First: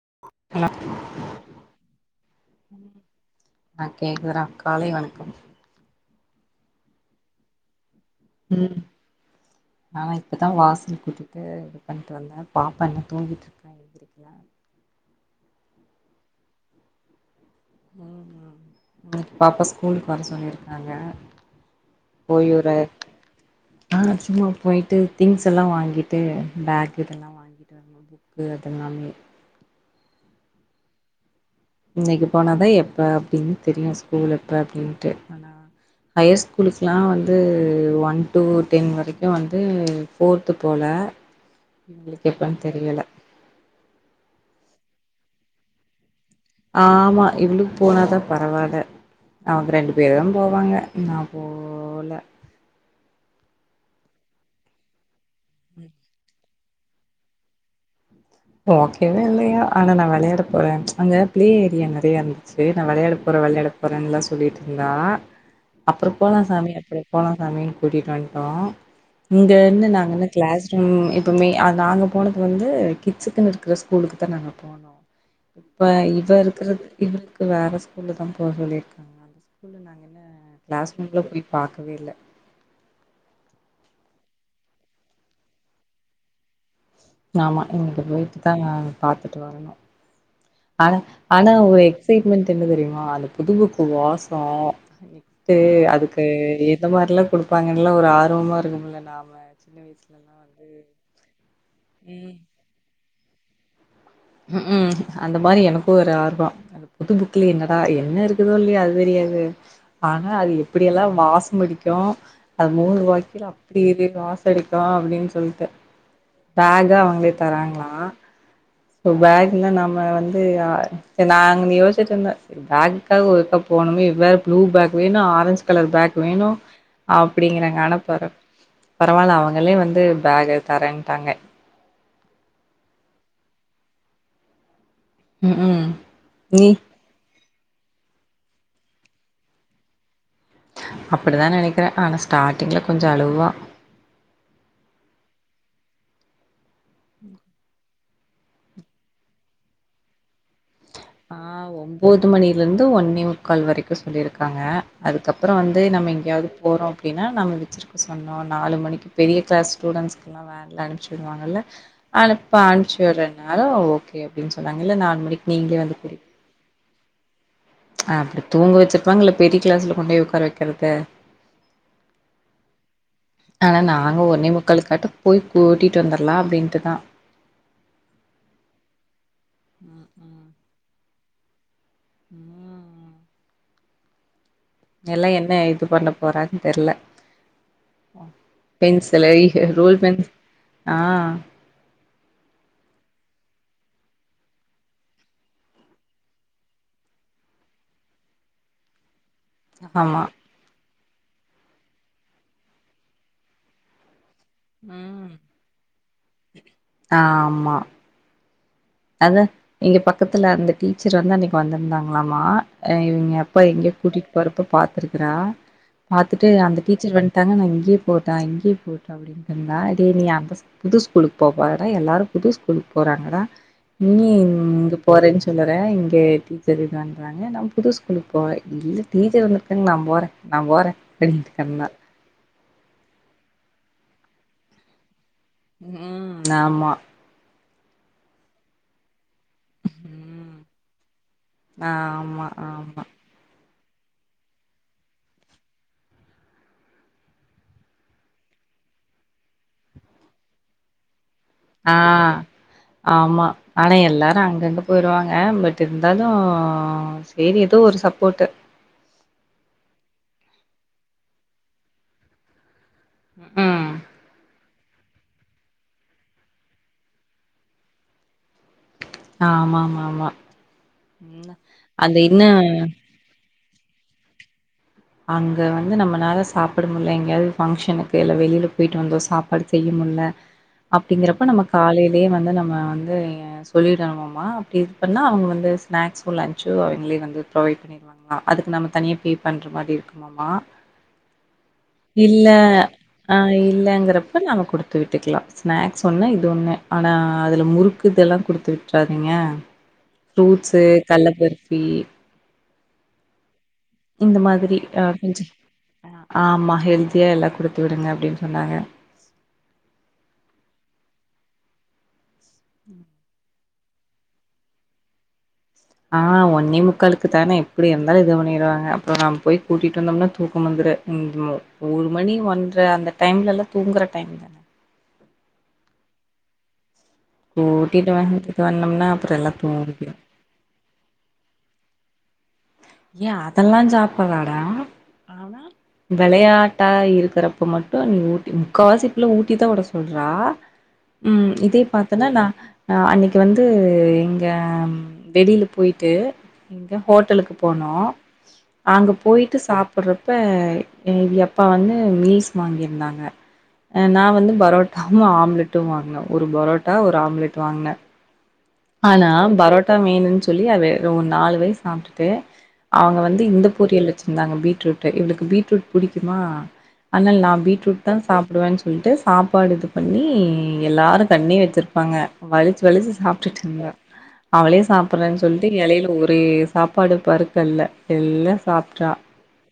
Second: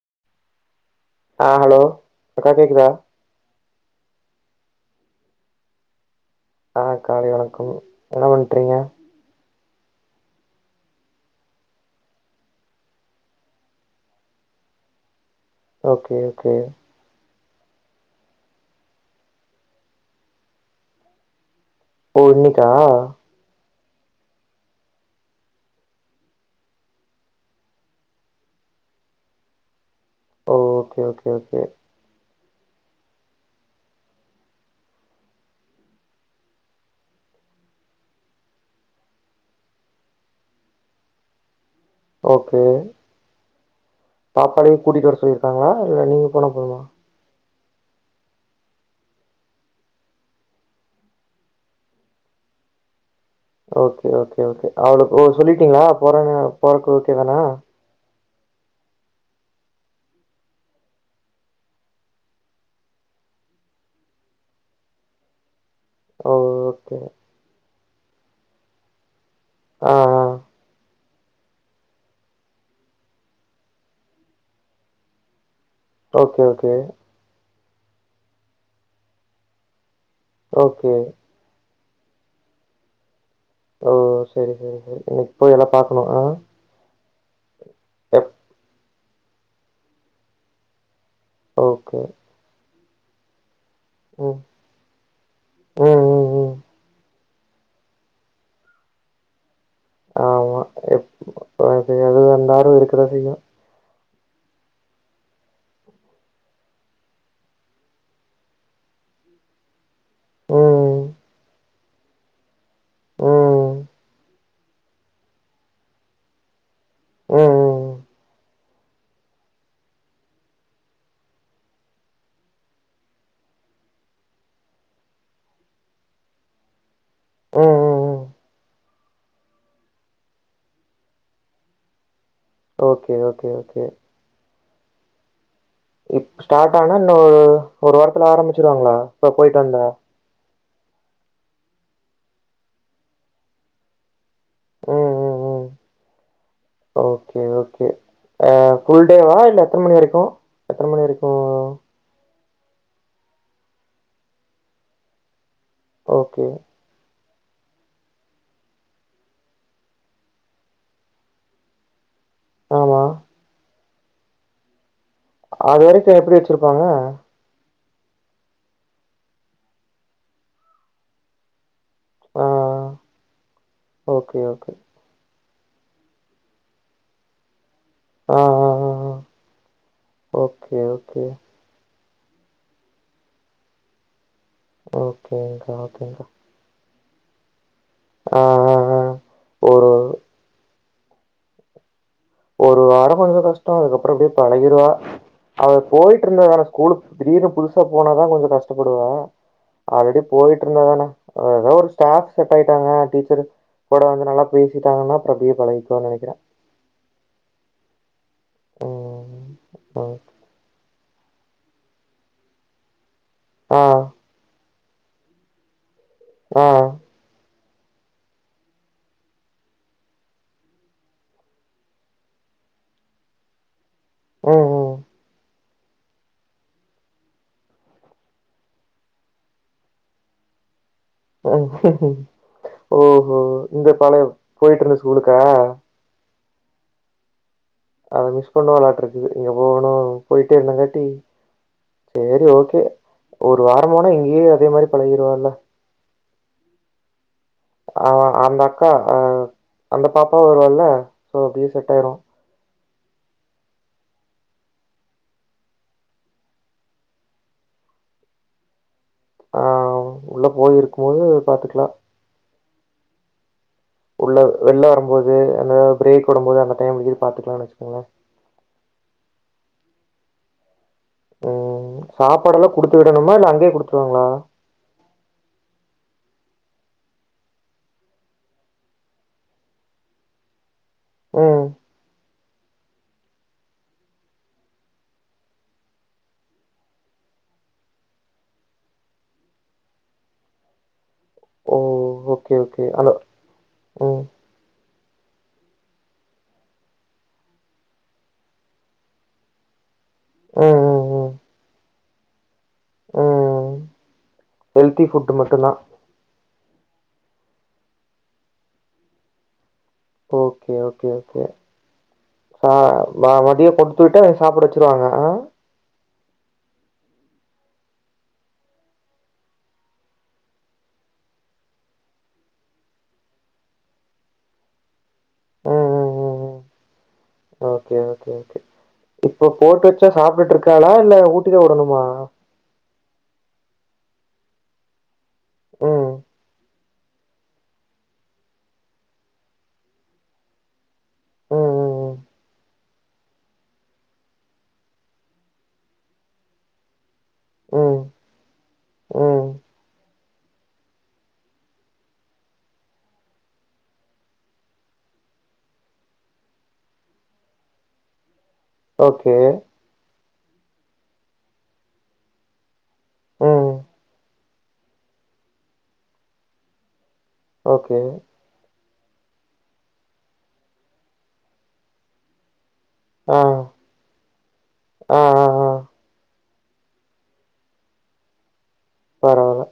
[inaudible] ஆ hello அக்கா கேக்குதா அ கேக்குதுடா காலை வணக்கம் ஆஹ் காலை வணக்கம் என்ன பண்ணறீங்க ம் நானா இப்பதான் வாசல் கூட்டிட்டு இது பண்ணிட்டு வந்தேன் பாப்பா இன்னு தூங்குது ஓகே ஓகே ம் இனக்கு பாப்பா ஸ்கூலுக்கு வர சொல்லிருக்காங்க பூர்ணிக்காஅ அ சும்மா போயிட்டு திங்ஸ் எல்லாம் வாங்கிட்டு பேக் இதெல்லாம் வாங்கிட்டு வரனூம் ஒ ஓகே கே ஒகே போனாதான் எப்போ அப்டின்னு தெரியும் ஸ்கூல் அப்டின்ட்டு ஆனால் ஹையர் ஸ்கூலுக்கெலாம் வந்து ஒன் டூ டென் வரைக்கும் வந்து ஃபோர்த்து போல எங்களுக்கு எப்பன்னு தெரியல பாப்பளையும் கூட்டிட்டு வர சொல்லிருக்காங்களா இல்ல நீங்க போனா போதுமா ஆமா இவ்ளக் போனாதான் பரவாயில்ல அவங்க ரெண்டு பேரும் போவாங்க நான் போல ஓகே ஓகே கே அவ்வுது ஓ சொல்லிட்டீங்களா போறாங்க பாக்க ஓக்கேதானா ஓகேவே இல்லையா ஆனா நான் விளையாட போறேன் அங்க பிளே ஏரியா நிறைய இருந்துச்சு நான் விளையாட போறேன் விளையாட போறேன்னு தான் சொல்லிட்டு இருந்தா அப்புறம் ஓ போலாம் சாமி ஓகே அப்புறம் போலாம் சாமி கூட்டிகிட்டு வந்ட்டோம் இங்கந்து ஆ ஆ நாங்கல்லாம் கிளாஸ் ரூம் இப்பவுமே அது நாங்க போனப்ப வந்து கிட்ஸ்க்குன்னு இருக்கிற ஸ்கூலுக்கு தான் நாங்கள் போனோம் இப்ப இவ ஓகே ஓகே இருக்கறிறது இவ வேற ஸ்கூல் ஸ்கூல்ல தான் போக சொல்லியிருக்காங்க அந்த ஸ்கூல்ல நாங்கதான் ஓகே கிளாஸ் ரூம்ல போய் பார் புரியல ஓ சரி சரி சரி நீ போய் இப்போ எல்லாம் பாக்கணும் ஆஹ் யாமா அங்கே போய்ட்டட்டு தான் பாத்துட்டு வரணும் ஆனா ஆனா ஒரு ஓகே எக்சைட்மெண்ட்னு தெரியும் ஆளு புது ம் வாசம் இட்டு ம் அதுக்கு ம் ம் எந்த மாரிலாம் கொடுப்பாங்கல்லா ஒரு ஆர்வமா இருக்கும்ல்ல நாம சின்ன வயசுலலா ஆமா வந்து எது வந்தாலும் சரிய உம் உம் அந்த மாரி எனக்கும் ஒரு ஆர்வம் புது புக்ல என்னடா என்ன இருக்குதோ இல்லையா அது தெரியாது ஆனா அது ம் ம் எப்படியெல்லாம் வாசும் அடிக்கும் நோ அது மூணு ரூ வா்கில ம் அப்படி இது லாஸ் அடிக்கலாம் அப்படின்னு சொல்லிட்டு பேக்கா அவங்களே ம் தராங்களாம் பேக்ன நம்ம வந்து நாங்க யோசச்சிட்டு இருந்தேன் பேக்க ஒருக்கா போகணுமே இவ்வேறு ப்ளூ பேக் வேணும் ஆரஞ்ச் கலர் பேக் வேணும் அப்படிங்கிறங்க ம் பரவாயில்ல அவங்களே வந்து பேக தரேன்ட்டாங்க ஓகே ஓகே ஓகே ம்ஹூம் இக் நீ ஸ்டார்ட் ஆனா இன்னு ஒரு ஒரு வாரத்துல ஆரம்மிச்சிருவாங்களா இப்ப போயட்டு வந்தா அப்படிதான் நெனைக்கிறேன் ஆனா ஸ்டார்ட்டிங்ல கொஞ்சம் அழுவா ஊம் உமுமமு ஓகே ஓகே ஃபுல்டேவா இல்ல எத்தன மணி வரைக்கும் ஆ ஒம்போது மணி இருந்து ஒன்னேமுக்கால் வரைக்கும் சொல்லியிருக்காங்க அதுக்கப் அப்பறம் வந்து நம்ம ஓகே எங்கயாவது போறோம் அப்டின்னா நம் விச்சிருக்க சொன்னோம் நாலு மணிக்கு பெரிய கிள ஸ்டுடன்ஸ் அனுச்சுவாங்கல அப்ப ஆமா அனுச்சுறனால ஓகே ஓகேன்னு சொன்னாங்க நாலு க்கு நீங்க வந்து இப்ப எப்டி வச்சிருகோம் ஆ ஹ அப்டி தூங்க வச்சிப்பாங்க பெரிய கிளாஸ்ல கொண்ட போய் உட்கார வைக்கறது ஆ ஆனா நாங்க ஓகே ஒன்னே ஓகே முக்காலுக்கட்டும் போய் கூட்டிட்டு வந்துடலாம் அப்டின்ட்டு தான் ஆ ஆ ஆ ம் ஓகே ஓ ம் ம் எல்லா என்ன ஓகேங்க்கா இது பண்ண ஓகேங்க்கா போறாங்னு தெரியல ஆ ஆ ஆ பென்சிலை ஒரு ரோல் பென் ஆ ஒரு வரம்மதா கஷ்டம் அதுக்கப்பறம் அப்டியே பழகிடுவா அவர் போயிட்டு இருந்த ஆனா ஸ்கூலு திடீர்னு புதுசா போனாதான் கொஞ்சம் கஷ்டப்படுவேன் ஆமா ஆல்ரெடி போயிட்டு இருந்த தானே ஏதோ ஒரு ஸ்டாப் செட் ஆயிட்டாங்க டீச்சர் கூட வந்து நல்லா பேசிட்டாங்கன்னா பிரபியை பழைக்கும்னு நினை அ ஆஹ் ஆமா ம். அதான் இங்க ம். பக்கத்துல அந்த டீச்சர் வந்து அன்னைக்கு வந்திருந்தாங்களாமா இவிங்க அப்பா ஆ. எங்கேயோ கூட்டிட்டு போறப்ப பாத்து இருக்கிறா பாத்துட்டு ஆ. அந்த டீச்சர் வந்துட்டாங்கனு இங்க இங்கேயே போட்டான் இங்கேயே போட்டான் அப்டின்னு சொன்னா அதே நீ அந்த புது ஸ்கூலுக்கு போப்போறடா எல்லாரும் புது ஸ்கூலுக்கு போறாங்கடா நீ ம். இங்கு போறேன்னு சொல்ல இங்க டீச்சர் இதுண்றாங்க நான புது ஸ்கூலுக்கு போன் இல்ல டீச்சர் வந்துருக்கங்க நான போறேன் நான போறேன் உஹம் ம் ஓஹோ இந்த பழைய போயிட்டு இருந்து ஸகூலுக்கா உம் ஆமா அது மிஸ் பண்ணுவலாட் இருக்கு இங்க போணும் ம் போயிட்டாம்ங்கட்டி சரி ஆமா ஓகே ஆமா ஒரு வாரம் போனா இங்கயு அதே மாரி பழகிருவால்ல ஆ அந்த அக்கா ஆ அந்த பாப்பாவு வருவால்ல அப்படியே செட் ஆ ஆயிடும் ஆமா ஆனா எல்லாரும் அங்கங்க போயிருவாங்க பட் இருந்தாலும் சரி ஏதோ ஒரு சப்போர்ட்ட் ஆஹ் உள்ள போயிருக்கும் போது பாத்துக்கலா உஹம் உள்ள வெள்ள வரும்போது இல்ல பிரேக் விடும் போது அந்த டைம் பாத்துக்கலாம்னு வச்சுக்கோங்களேன் ஆமாம்மாம்மா உம் சாப்பாடு எல்லாம் குடுத்து விடணுமா இல்ல அங்கேயே குடுத்துருவாங்களா அங்க வந்து நம்மளால சாப்பிட முடியல எங்கேயாவது பங்சனுக்கு இல்ல வெளியில போயிட்டு வந்தோம் சாப்பாடு செய்ய முடியல அப்படிங்கறப்ப நம்ம ம். காலையிலயே வந்து ன்னு நம்ம வந்து சொல்லிரணுமாமா அப்டி இது பண்ணா அவங்க வந்து ஸ்நாக்ஸு லன்ச்சு அவங்களே வந்து ப்ரொவைட் பண்ணிருவாங்களா அதுக்கு நம்ம தனியாக பே பண் மாதிரி இருக்குமாமா ஓ! இல்ல ஓகே ஓகே. அந்த ஆஹ் ம். இல்லங்கிறப்ப நாம கொடுத்த கொடுத்து விட்டுக்கலாம் ஸ்நாக்ஸ் ஒண்ணு இது ஒண்ணு ஆனா அதுல முறுக்கு இதெல்லாம் கொடுத்து விட்டுறாதீங்க ம் ப்ரூட்ஸு ம் ம். கடலபருப்பி ம். இந்த மாதிரி ஹெல்த்தி ஃபுட் கொஞ்சம் மட்டும் தான். ஆமா ஹெல்த் எல்லாம் கொடுத்து விடுங்க அப்படின்னு சொன்னாங்க ஓகே ஓகே ஓகே ஆஹ் ம மதியே கொடு த்து விட்டு சாப்பிட வச்சிருவாங்க ஆஹ் ஒண்ணே முக்காலுக்கு தானே எப்டி இருந்தாலு இது பண்ணிடுவாங்க அப்றோ நம் போய் கூட்டிட்டு வந்தோம்னா தூக்க வந்துரு ம் ஒரு மணி ஒன்ர அந்த டைம்ல எல்லா தூங்குற டைம்தான ம் ம் ம் ம். கூட்டிட்டு வாங்க இப்ப போட்டு வச்சா சாப்பிட்டு இருக்காளா இல்ல ஊட்டிதான் விடணுமா ஏன் அதெல்லாம் சாப்பறாடா ஆனா ம். விளையாட்டு இருக்கறப்ப மட்டும் நீ ஊட்டி முக்கால்வாசிள்ள ஊட்டிதா விட சொல்றா ம். இத ம். பா்த்தன்னா அன்னைக்கு வந்து வெளில போயிட்டு ஷக்ஷஹோட்டல் ம். போனோ ம். அங்க ம். போயிட்டு சாப்பிடுறப்ப இவிங்க அப்பா வந்து மீல்ஸ் வாங்கிருந்தாங்க ஆ நா வந்து பரோட்டாவு ஆம்லெட்டு வாங்குனே ஒரு பரோட்டா ஒரு ஆம்லெட் வாங்குனே ஆனா ஓகே. பரோட்டா மீன்னு சொல்லி அவ நாலு வயசு சாப்பிட்டுட்டு அவங்க வந்து இந்த ம். பொரியல் வச்சிருந்தாங்க பீட்ரூட்டு இவளுக்கு பீட்ரூட் புடிக்குமா ஆனா நான் பீட்ரூட ஓகே. தான் சாப்பிடுவேன்னு சொல்லிட்டு சாப்பாடு இது பண்ணி எல்லாரும் தண்ணி வச்சிருப்பாங்க வலிச்சு வலிச்சு ஆ. ட்டு இருந்தே அவளே ஆ. சாப்பிடுறேன்னு ஆ. ஆ. சொல்லிட்டு இலயில ஒரே சாப்பாடு பருக்கல்ல எல்லா சாப்புரா பரவால்ல.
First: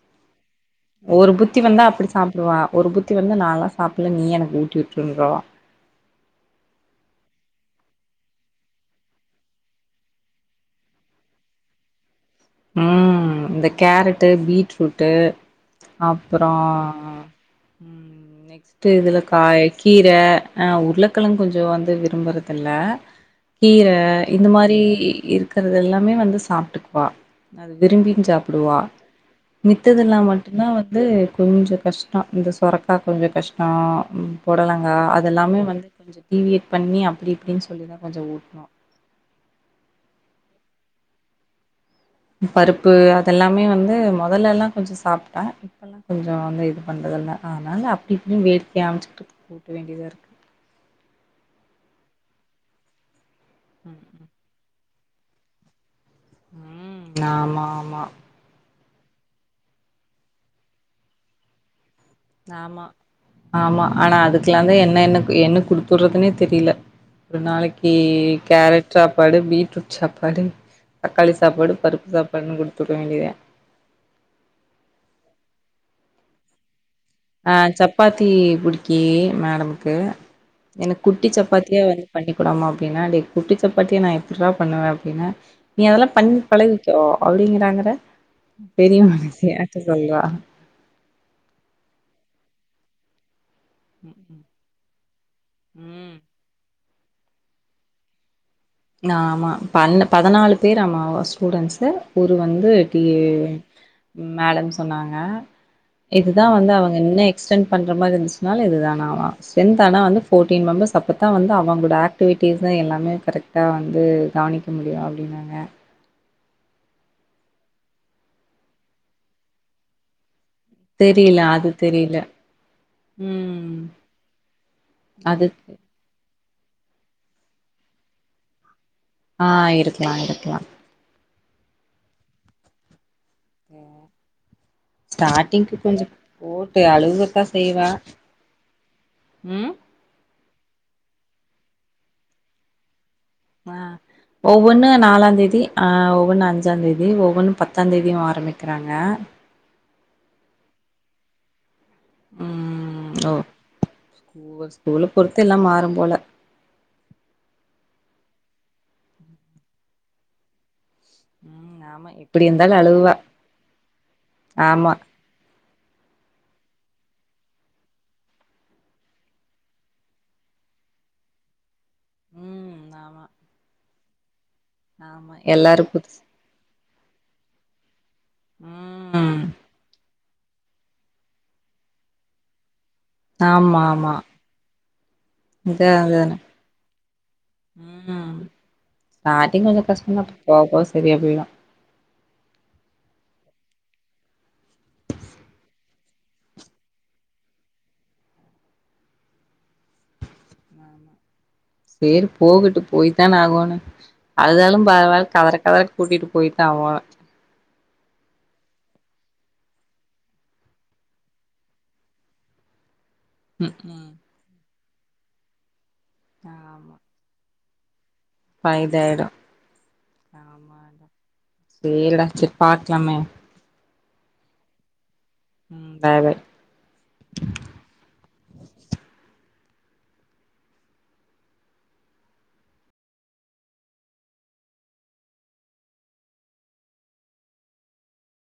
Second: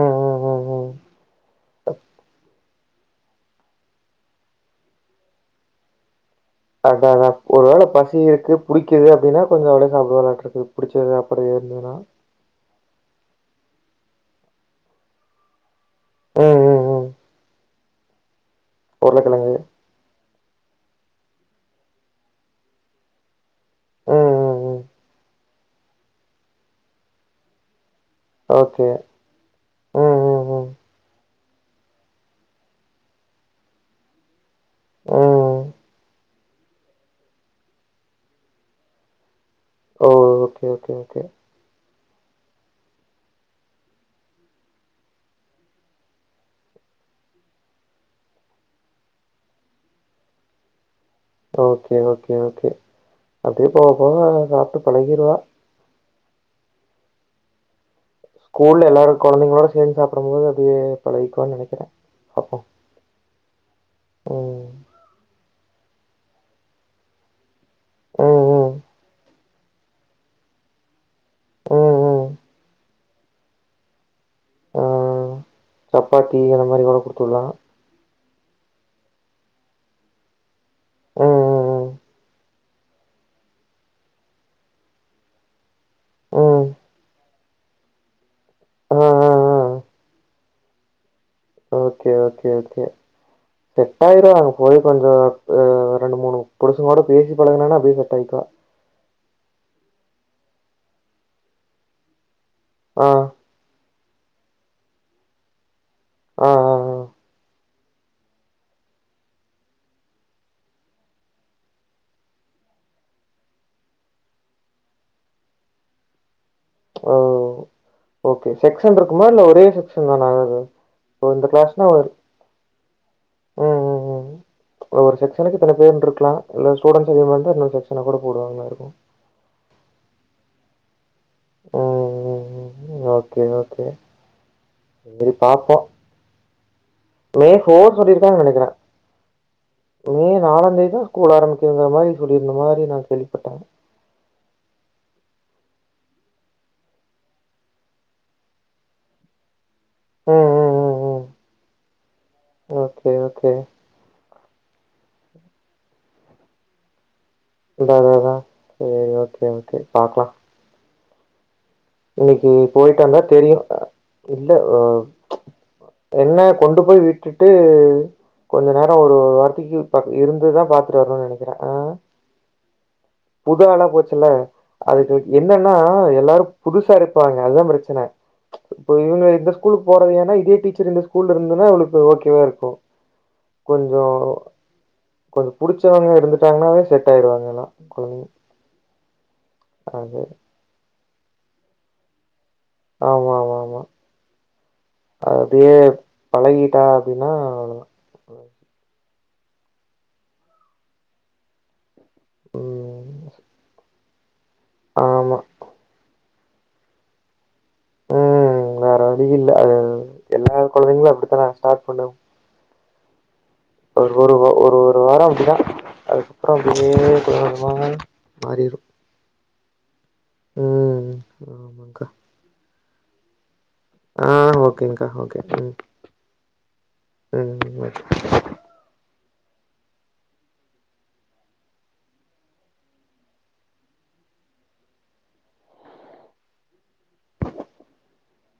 ம். ம். ம். ம். ஒரு புத்தி வந்தா அப்டி சாப்பிடுவா ஒரு புத்தி வந்து நானலா சாப்பிடல நீயே எனக்கு ஊட்டி விட்ரு அதான் அதான் ஒரு வேளை பசி இருக்கு புடிக்குது அப்படின்னா கொஞ்சம் அவளே சாப்பிடு விளாட்டு இருக்கு புடிச்சது அப்படி ஏ இருந்ததுன்னா உம் இந்த கேரட்டு பீட்ரூட்டு் ம். அப்புறம் ம். ம். உம் ஸ்டு இததுல உருளைக்கிழங்கு. காய் கீரை ஆஹ் உருளகிழங்கு கொஞ்சம் வந்து விரும்புறது இல்ல கீர ம். இந்த ம். மாதிரி ம். இருக்கு இது எல்லாமே வந்து சாப்பிட்டுக்குவா அது விரும்மீன் சாப்பிடுவா ஓகே. ம். மித்ததுெல்லாம் ம். ம். மட்டும்தான் வந்து கொஞ்சம் கஷ்டம் இந்த சொரக்கா கொஞ்சம் கஷ்டம் புடலங்கா அததுெல்லாமே ம். வந்து கொஞ்சம் டிவியேட் பண்ணி அப்படி இப்படின்னு சொல்லிதான் கொஞ்சம் ஊட்டணும் ஓ! ஓகே ஓகே ஓகே பருப்பு அதெல்லாமே வந்து முதல்ல எல்லாம் கொஞ்சம் சாப்பிடா இப்பல்லாம் கொஞ்சம் வந்து இது பண்றத இல்லலை அதனால அப்படி இப்படியும் வேடிக்க அமைச்சுக்கிட்டுக்கு உட்ட வேண்டியதா இருக்கு ஓகே ஓகே ஓகே அதே போகபோக சாப்டு பழகிறவா உம் ஆமா ஆமா ஊர்ல எல்லாரும் குழந்தைங்களோ சேர்ந்து சாப்பிட போது அப்படியே பழகிக்குவானு நினைக்கிறேன் ஆமா ஆமா ஆனா அதுக்கெல்லாம் ம் தான் என்னன என்ன குடுது சொடுறதுனே தெரியல ஒரு நாளைக்கு இ ம் ம் கேரட் சாப்பாடு பீட் ஜூட சாப்பாடு தக்காளி சாப்பாடு ம் பருப்பு ம் சாப்பாடுன்னு கொடுத்துடு வேண்டியதுதா ஆஹ் சப்பாத்தி அ மாதிரி கூட குடு ஆஹ் சப்பாத்தி பத்தி பிடிக்கி மேடமுக்கு எனக்கு குட்டி ம் சப்பாத்தியா ம் ம் வந்து பண்ணி ஆமா பின்னாடி குட்டி சப்பாத்தி நான் எப்புர பண்ணுவேன் அப்படின்னா நீ அதெல்லாம் பண்ணி ம் பழகிக்கோ அப்படிங்கிறாங்கிற டா பெரிய ஆ ஆ ஆ மனிசியாட்டம் சொல்வா ஓகே ஓகே ஓகே செட்டயிரும் அங்க போய் கொஞ்சம் ம் ரெண்டு மூணு புடிச் னோட பேசி பழங்கனன்னா அப்டியே செட் ஆயக்கா ஆ ஆமா பதினாலு பேர் ஆமா ஸ்டூடெண்ட்ஸ் வந்து ஆ டீயே மேடம் சொன்னாங்க ஆ இதுதான் வந்து ஆ அவங்க என்ன எக்ஸ்டென் பண்ற மாரி இருந்துச்சன நாலு இது தான ஸ்டேன்த் ஆனா வந்து போடீன் மெம்பர்ஸ் அப்போ தான் வந்து அவுங்களோட ஆக்டிவிட்டஸ்ஸ எல்லாமே கரெக்ட் வந்து கவனிக்க முடியும் அப்டின்னாங்க ஆ ஓ ஓகே செக்ஷன் இருக்குமா இல்ல ஒரே செக்ஷன் தான ஆகது தெரில இந்த அது கிளாஸ் ஒரு தெரில ம் ம் ஒரு அது செக்ஷனுக்கு இத்தன பேர் இருக்கலாம் இல்ல ஸ்டூடண்ட்ஸ்க்கு வந்து இன்னொரு செக்ஷா கூட போவாங்களா இருக்கும் ஹா இருக்கலாம்-இருக்கலாம் ம் ம் ம் ஓ கே ஓகே பாப்போம் ஒரு மே போர் சொல்லிருக்கானு நனக்கிறேன் ம் மே நாலா தேதி தான் ஸ்கூல் ஆரம்பிக்கிற மாரி சொல்லிருந்த மாரி நான் கேவி ஹா ஒவ்வொன்னு நாலா தேதி ஹா ஒவ்வொன்னு அஞ்சா தேதி ஒவ்வொன்னு பத்தா தேதியும் ஆரம்பிக்கிறாங்க ம் ம் ம் ம் ம் ஓகே ஓ ஓகே ஸ்கூ ஸ்கூல பொறுத்து எல்லாம் மாறும் போல அதான் அதான் செரி ஓகே ஓகே பாக்கலாம் ம் ஆமா எப்டி இன்னைக்கி இருந்தாலு அழுவா போயிட்னா தெரியும் இல்ல ஆமா என்ன கொண்டு போய் விட்டுட்டு கொஞ்ச நேரம் ஒரு வாரததிக்கு இருந்துதான் பாத்துட்டு வரணும்னு நனக்கிறேன் ஹா ம் ஆமா புது ஆலா போச் இல்ல அதுக்கு ஆமா என்னன்னா எல்லாரு புதுசு எல்லாரும் புதுசா இருப்பாங்க அதுதான் பிரச்சனை இப்ப இவுங்க ம் இந்த ஸ்கூலுக்கு போறது ஏன்னா இதே டீச்சர் இந்த ஸ்கூல்ல இருந்துனா அவுளுக்கு ஓகே வா இருக்கும் ஆமா ஆமா கொஞ்சம் கொஞ்சம் இத புடிச்சவங்க அதுனு இருந்துட்டாங்கன்னாவே செட் ஆயிருவாங்க எல்லாம் கெழந்தங்க ம் ஸ்டார்டிங் கொஞ்ச கஷ்டம இருக்கும் போக போக செரியா போயிடும் ஆமா ஆமா ஆமா அப்டியே பழகிட்டா அப்டின்னா செரி போகட்டும் போயி ம் தான ஆகனும் அழுதாலும் பரவால்ல ஆமா கதர கதர கூட்டிடு போயிட்டா ஆவ ம் வேற வலி இல்ல அது எல்லா கெழந்தைங்களும் அப்டித்தானே ஸ்டார்ட் பண்ணேம் ம் ம் ஒரு ஒரு ஒரு ஒரு வாரம் அப்டிதான் அதுக்கப்புறம் வி ஆமா ஆ ப இதாயிடும் ஆமா ம் ஆமாங்க்கா செரிடா செரி பார் நமய ஆஹ் ஓகேன்கா ஓகே உம் ம் பாய் பாய் உம்